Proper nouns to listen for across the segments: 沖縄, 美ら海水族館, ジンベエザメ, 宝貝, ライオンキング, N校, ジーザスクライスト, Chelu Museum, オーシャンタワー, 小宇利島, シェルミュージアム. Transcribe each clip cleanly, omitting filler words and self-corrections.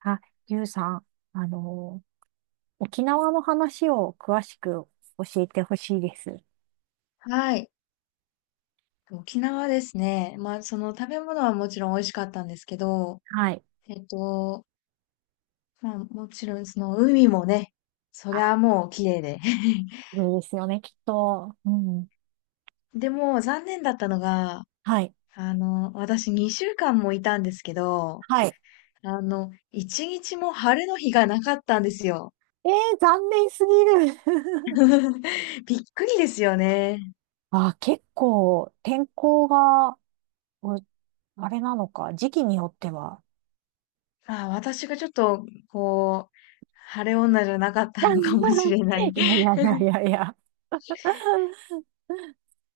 あ、ゆうさん、あの、沖縄の話を詳しく教えてほしいです。はい。沖縄ですね。まあ、その食べ物はもちろん美味しかったんですけど、はい。えっと、まあ、もちろんその海もね、そりゃもう綺麗で。そうですよね、きっと。うん。でも残念だったのが、はい。私2週間もいたんですけど、はい。1日も晴れの日がなかったんですよ。残念すぎる。びっくりですよね。あ、結構、天候が、うあれなのか、時期によっては。まあ私がちょっと、こう、晴れ女じゃなかったのかもしれない。いやいやいやいやいや。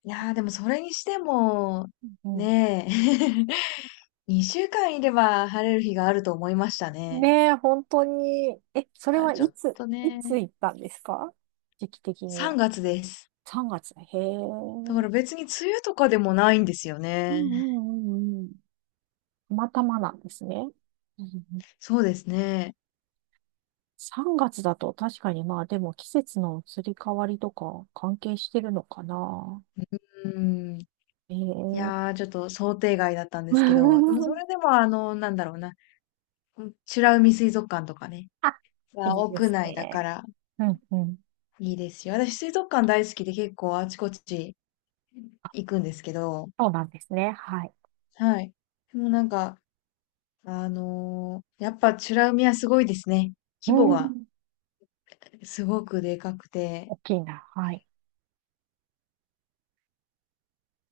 でもそれにしても、うん。ねえ、2週間いれば晴れる日があると思いましたね。ねえ、本当に。え、それあ、はちょっといね、つ行ったんですか？時期的に3は。月です。3月。へえ。だから別に梅雨とかでもないんですようね。んうんうんうん。たまたまなんですね。うんうん。そうですね。3月だと確かにまあでも季節の移り変わりとか関係してるのかな。うん。ええ。 ちょっと想定外だったんですけど、でもそ れでもあの、なんだろうな、うん、美ら海水族館とかね、あ、いはいで屋す内だかね。らうんうん。いいですよ。私水族館大好きで結構あちこち行くんですけど、そうなんですね。はい。はい。でもなんか、やっぱチュラ海はすごいですね。う規模がん。すごくでかくて。大きいな。はい。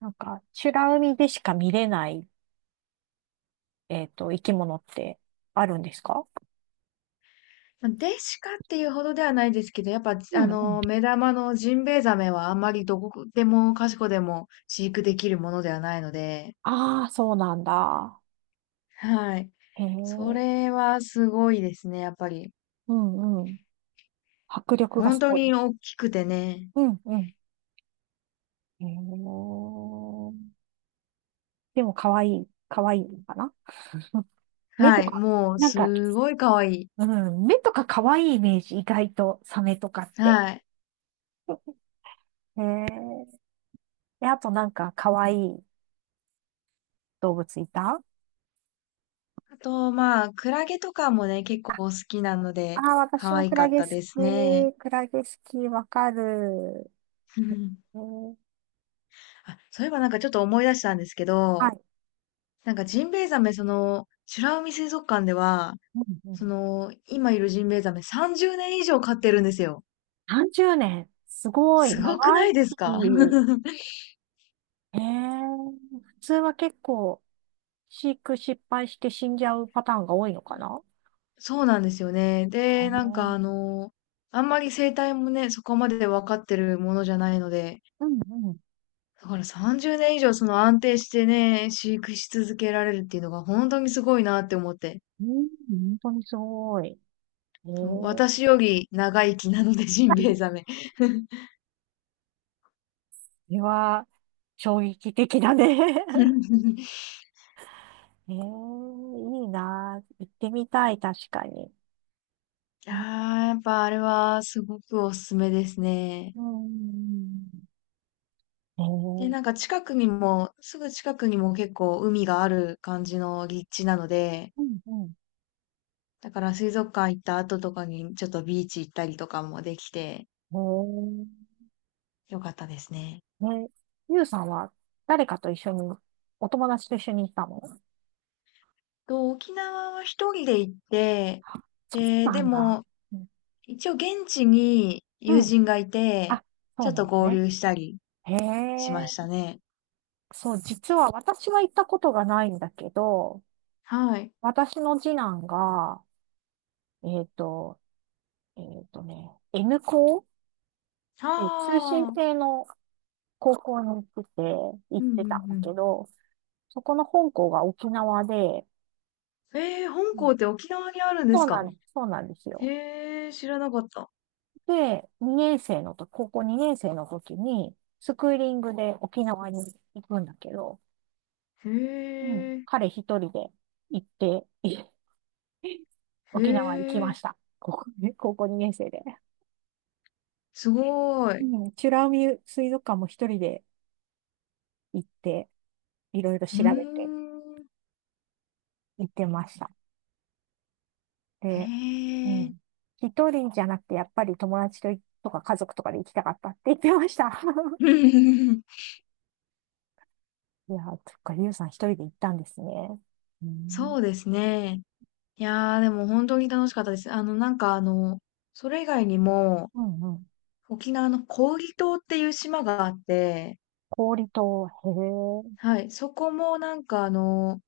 なんか、美ら海でしか見れない、生き物ってあるんですか？まあデシカっていうほどではないですけど、やっぱ、うあんうん。のー目玉のジンベエザメはあんまりどこでもかしこでも飼育できるものではないので、ああ、そうなんだ。はい。へそえ。れはすごいですね、やっぱり。うんうん。迫力が本す当ごい。に大きくてね。うんうん。えー、でも可愛い、可愛いのかな？目とはい。か、もう、なんか、すごい可愛い。うん、目とか可愛いイメージ、意外とサメとかって。はい。えー、で、あとなんか可愛い動物いた？あと、まあ、クラゲとかもね、結構あ、好きなのあで、ー、可私も愛クかラっゲた好ですね。き。クラゲ好き、わかる。えー、あ、そういえばなんかちょっと思い出したんですけはど、い。なんかジンベエザメ、その、美ら海水族館では、うんうそん、の、今いるジンベエザメ30年以上飼ってるんですよ。30年。すごい、す長ごくな生いですか？ き。えー、普通は結構、飼育失敗して死んじゃうパターンが多いのかな？そうなんですよね。で、えあんまり生態もね、そこまで分かってるものじゃないので、うんうん。だから30年以上その安定してね、飼育し続けられるっていうのが本当にすごいなって思って。うん、本当にすごい。そう、そ私より長生きなので、ジンベエザメ。れは衝撃的だね。 いいな。行ってみたい、確かに。うん。ああ、やっぱあれはすごくおすすめですね。えんで、うなんか近くにも、すぐ近くにも結構海がある感じの立地なので、んうん。だから水族館行った後とかにちょっとビーチ行ったりとかもできてよかったですね。えええゆうさんは誰かと一緒に、お友達と一緒に行ったの？そ沖縄は一人で行って、うで、なでんだ。もうん。一応現地にう友ん、人がいて、あ、そちょうっなとん合ね。流したりへしまえ。したね。そう、実は私は行ったことがないんだけど、はい。私の次男が、えっと、N 校、通信ああ、制の高校に行ってて、行っうんうてたんだけんど、そこの本校が沖縄で、うん。えー、う本ん、校って沖縄にあるんですか？そうなんですよ。へえ、知らなかった。で、2年生のと、高校2年生の時に、スクーリングで沖縄に行くんだけど、へうん、え、彼一人で行って、へ沖縄に来まえ、した。高校ね、高校2年生で。すごうい。ん、美ら海水族館も一人で行って、いろいろうー調べて。ん、行ってました。へで、うえ。ん。一人じゃなくて、やっぱり友達ととか家族とかで行きたかったって言ってました。いやー、そっか、ゆうさん一人で行ったんですね。うん。そうですね。いやー、でも本当に楽しかったです。それ以外にも、うんうん。沖縄の小宇利島っていう島があって、氷と、へえ。はい、そこもなんかあの、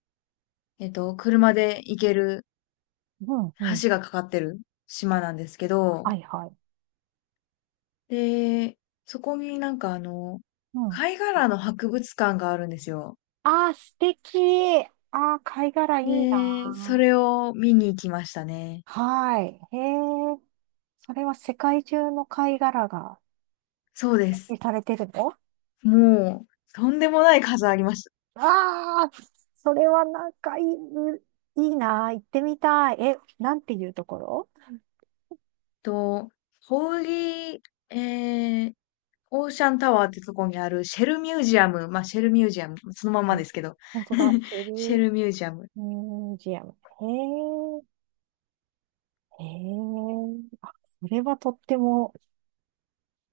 えっと、車で行けるうんうん。橋がかかってる島なんですけど、はいはい。で、そこにうん。貝殻の博物館があるんですよ。ああ、素敵。ああ、貝殻いいで、そなー。れを見に行きましたね。はい。へえ。それは世界中の貝殻がそうで展す。示されてるの？もう、とんでもない数ありました。ああ、それはなんかいいなあ、行ってみたい。え、なんていうところ？と、ホーリー、えー、オーシャンタワーってとこにあるシェルミュージアム。まあ、シェルミュージアム。そのまんえ、まですけど。本当だ、チェシェルルミュージアム。ミュージアム。へえ、へえ、あ、それはとっても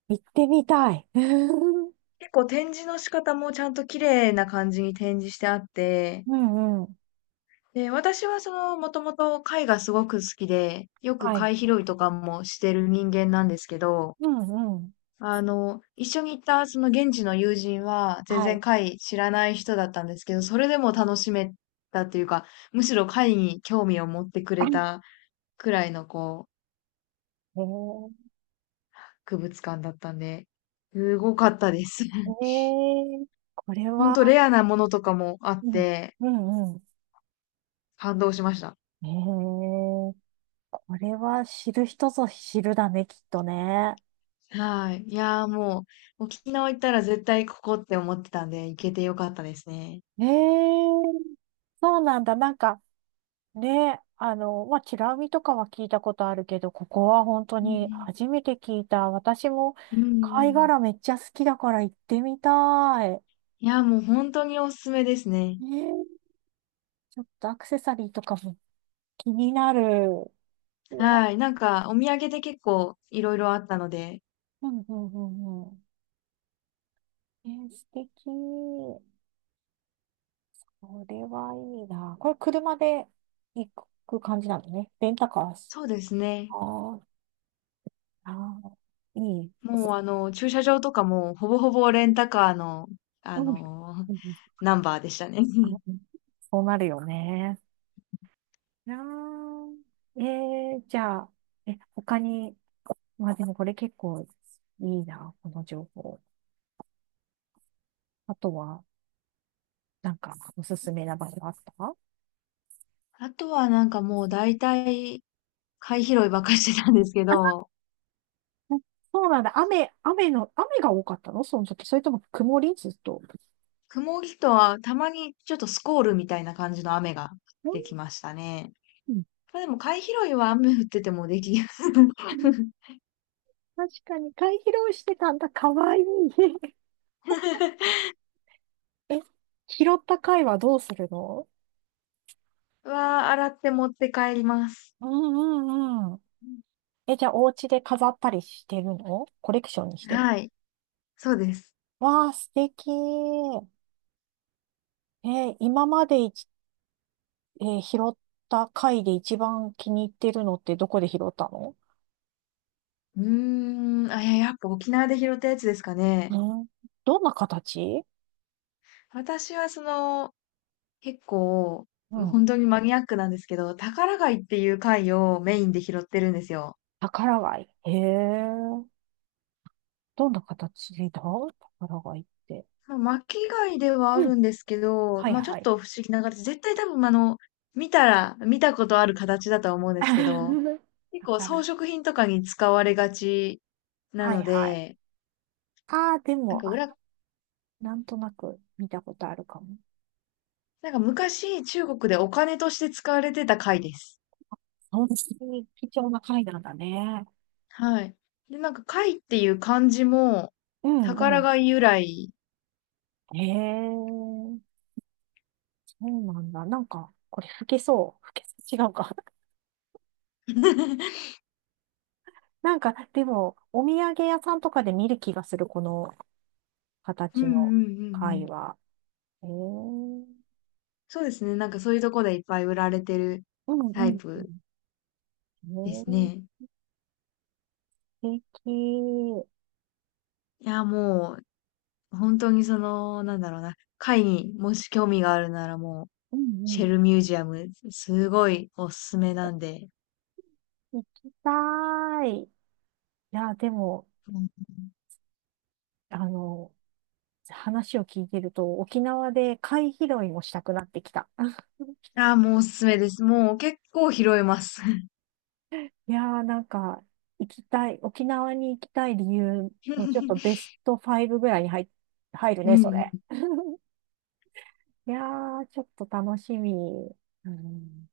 行ってみたい。う結構展示の仕方もちゃんと綺麗な感じに展示してあって、んうん。で、私はその、もともと貝がすごく好きで、よくはい。貝拾いとかもしてる人間なんですけど、うんうん。あの、一緒に行ったその現地の友人は全は然い。貝知らない人だったんですけど、それでも楽しめたというか、むしろ貝に興味を持ってく あ、れたくらいのこう、へえ、博物館だったんで、すごかったです。へ え、これほんとは、レアなものとかもあっうん、て、うんうん。感動しました。へえ、これは知る人ぞ知るだね、きっとね。はい。いやー、もう、沖縄行ったら絶対ここって思ってたんで、行けてよかったですね。ええ、そうなんだ。なんかね、まあ、チラ見とかは聞いたことあるけど、ここは本当うにん初めて聞いた。私もうんうんう貝ん。殻めっちゃ好きだから行ってみたい。いやー、もう本当におすすめですね。ねえ、ちょっとアクセサリーとかも気になる。うわ、はい。なんか、お土産で結構いろいろあったので、うんうんうんうん。え、素敵。これはいいな。これ車で行く感じなのね。レンタカーし。そうですね。ああああ、いい。もうあの、駐車場とかもほぼほぼレンタカーの、あうん。のうんうん、ナンバーでしたね。そうなるよね。なあ。えじゃあ、他に、まあでもこれ結構いいな、この情報。あとは、なんか、おすすめな場所あった？あとはなんかもう大体、貝拾いばっかりしてたんですけど、うん、そうなんだ。雨が多かったの、その時？それとも曇りずっと？雲木とはたまにちょっとスコールみたいな感じの雨が降ってきましたね。うん。まあ、でも貝拾いは雨降っててもできる。確かに、貝拾いしてたんだ。かわいい。え、拾った貝はどうするの？は洗って持って帰ります。うんうんうん。え、じゃあ、お家で飾ったりしてるの？コレクションにしてる？はい。そうです。わあ、素敵。今までいち、えー拾った貝で一番気に入ってるのってどこで拾ったの？うーん。あ、いや、やっぱ沖縄で拾ったやつですかうね。ん、どんな形？私はその、結構、うもうん。本当にマニアックなんですけど、宝貝っていう貝をメインで拾ってるんですよ。宝貝。へえ。どんな形だ、宝貝って？まあ巻き貝ではあうん。るんですけど、はいまあちょっはい。と不思議な形、絶対多分あの、見たら、見たことある形だとは思うんですけど、結構装宝。飾品とかに使われがちなはのいはい。で、ああ、でなんも、かあ、裏、なんとなく見たことあるかも。なんか昔中国でお金として使われてた貝です。本当に貴重な貝なんだね。はい。で、なんか貝っていう漢字もうんう宝ん。貝由来。へえ。そうなんだ。なんか、これ吹けそう。吹けそう。違うか。なんか、でも、お土産屋さんとかで見る気がする、このうんう形んうのんう貝ん。は。うんそうですね。なんかそういうとこでいっぱい売られてるうんタイうプん。えですー、ね。素敵。いや、もう本当にその、なんだろうな。貝にもし興味があるならもう、うんうシん。ェルミュージアム、すごいおすすめなんで。行きたい。いや、でも、あの、話を聞いてると、沖縄で貝拾いもしたくなってきた。ああ、もうおすすめです。もう結構拾えます。いやー、なんか、行きたい、沖縄に行きたい理由のちょっとベ スト5ぐらいに入るうね、んそうれ。ん。いやー、ちょっと楽しみ。うん。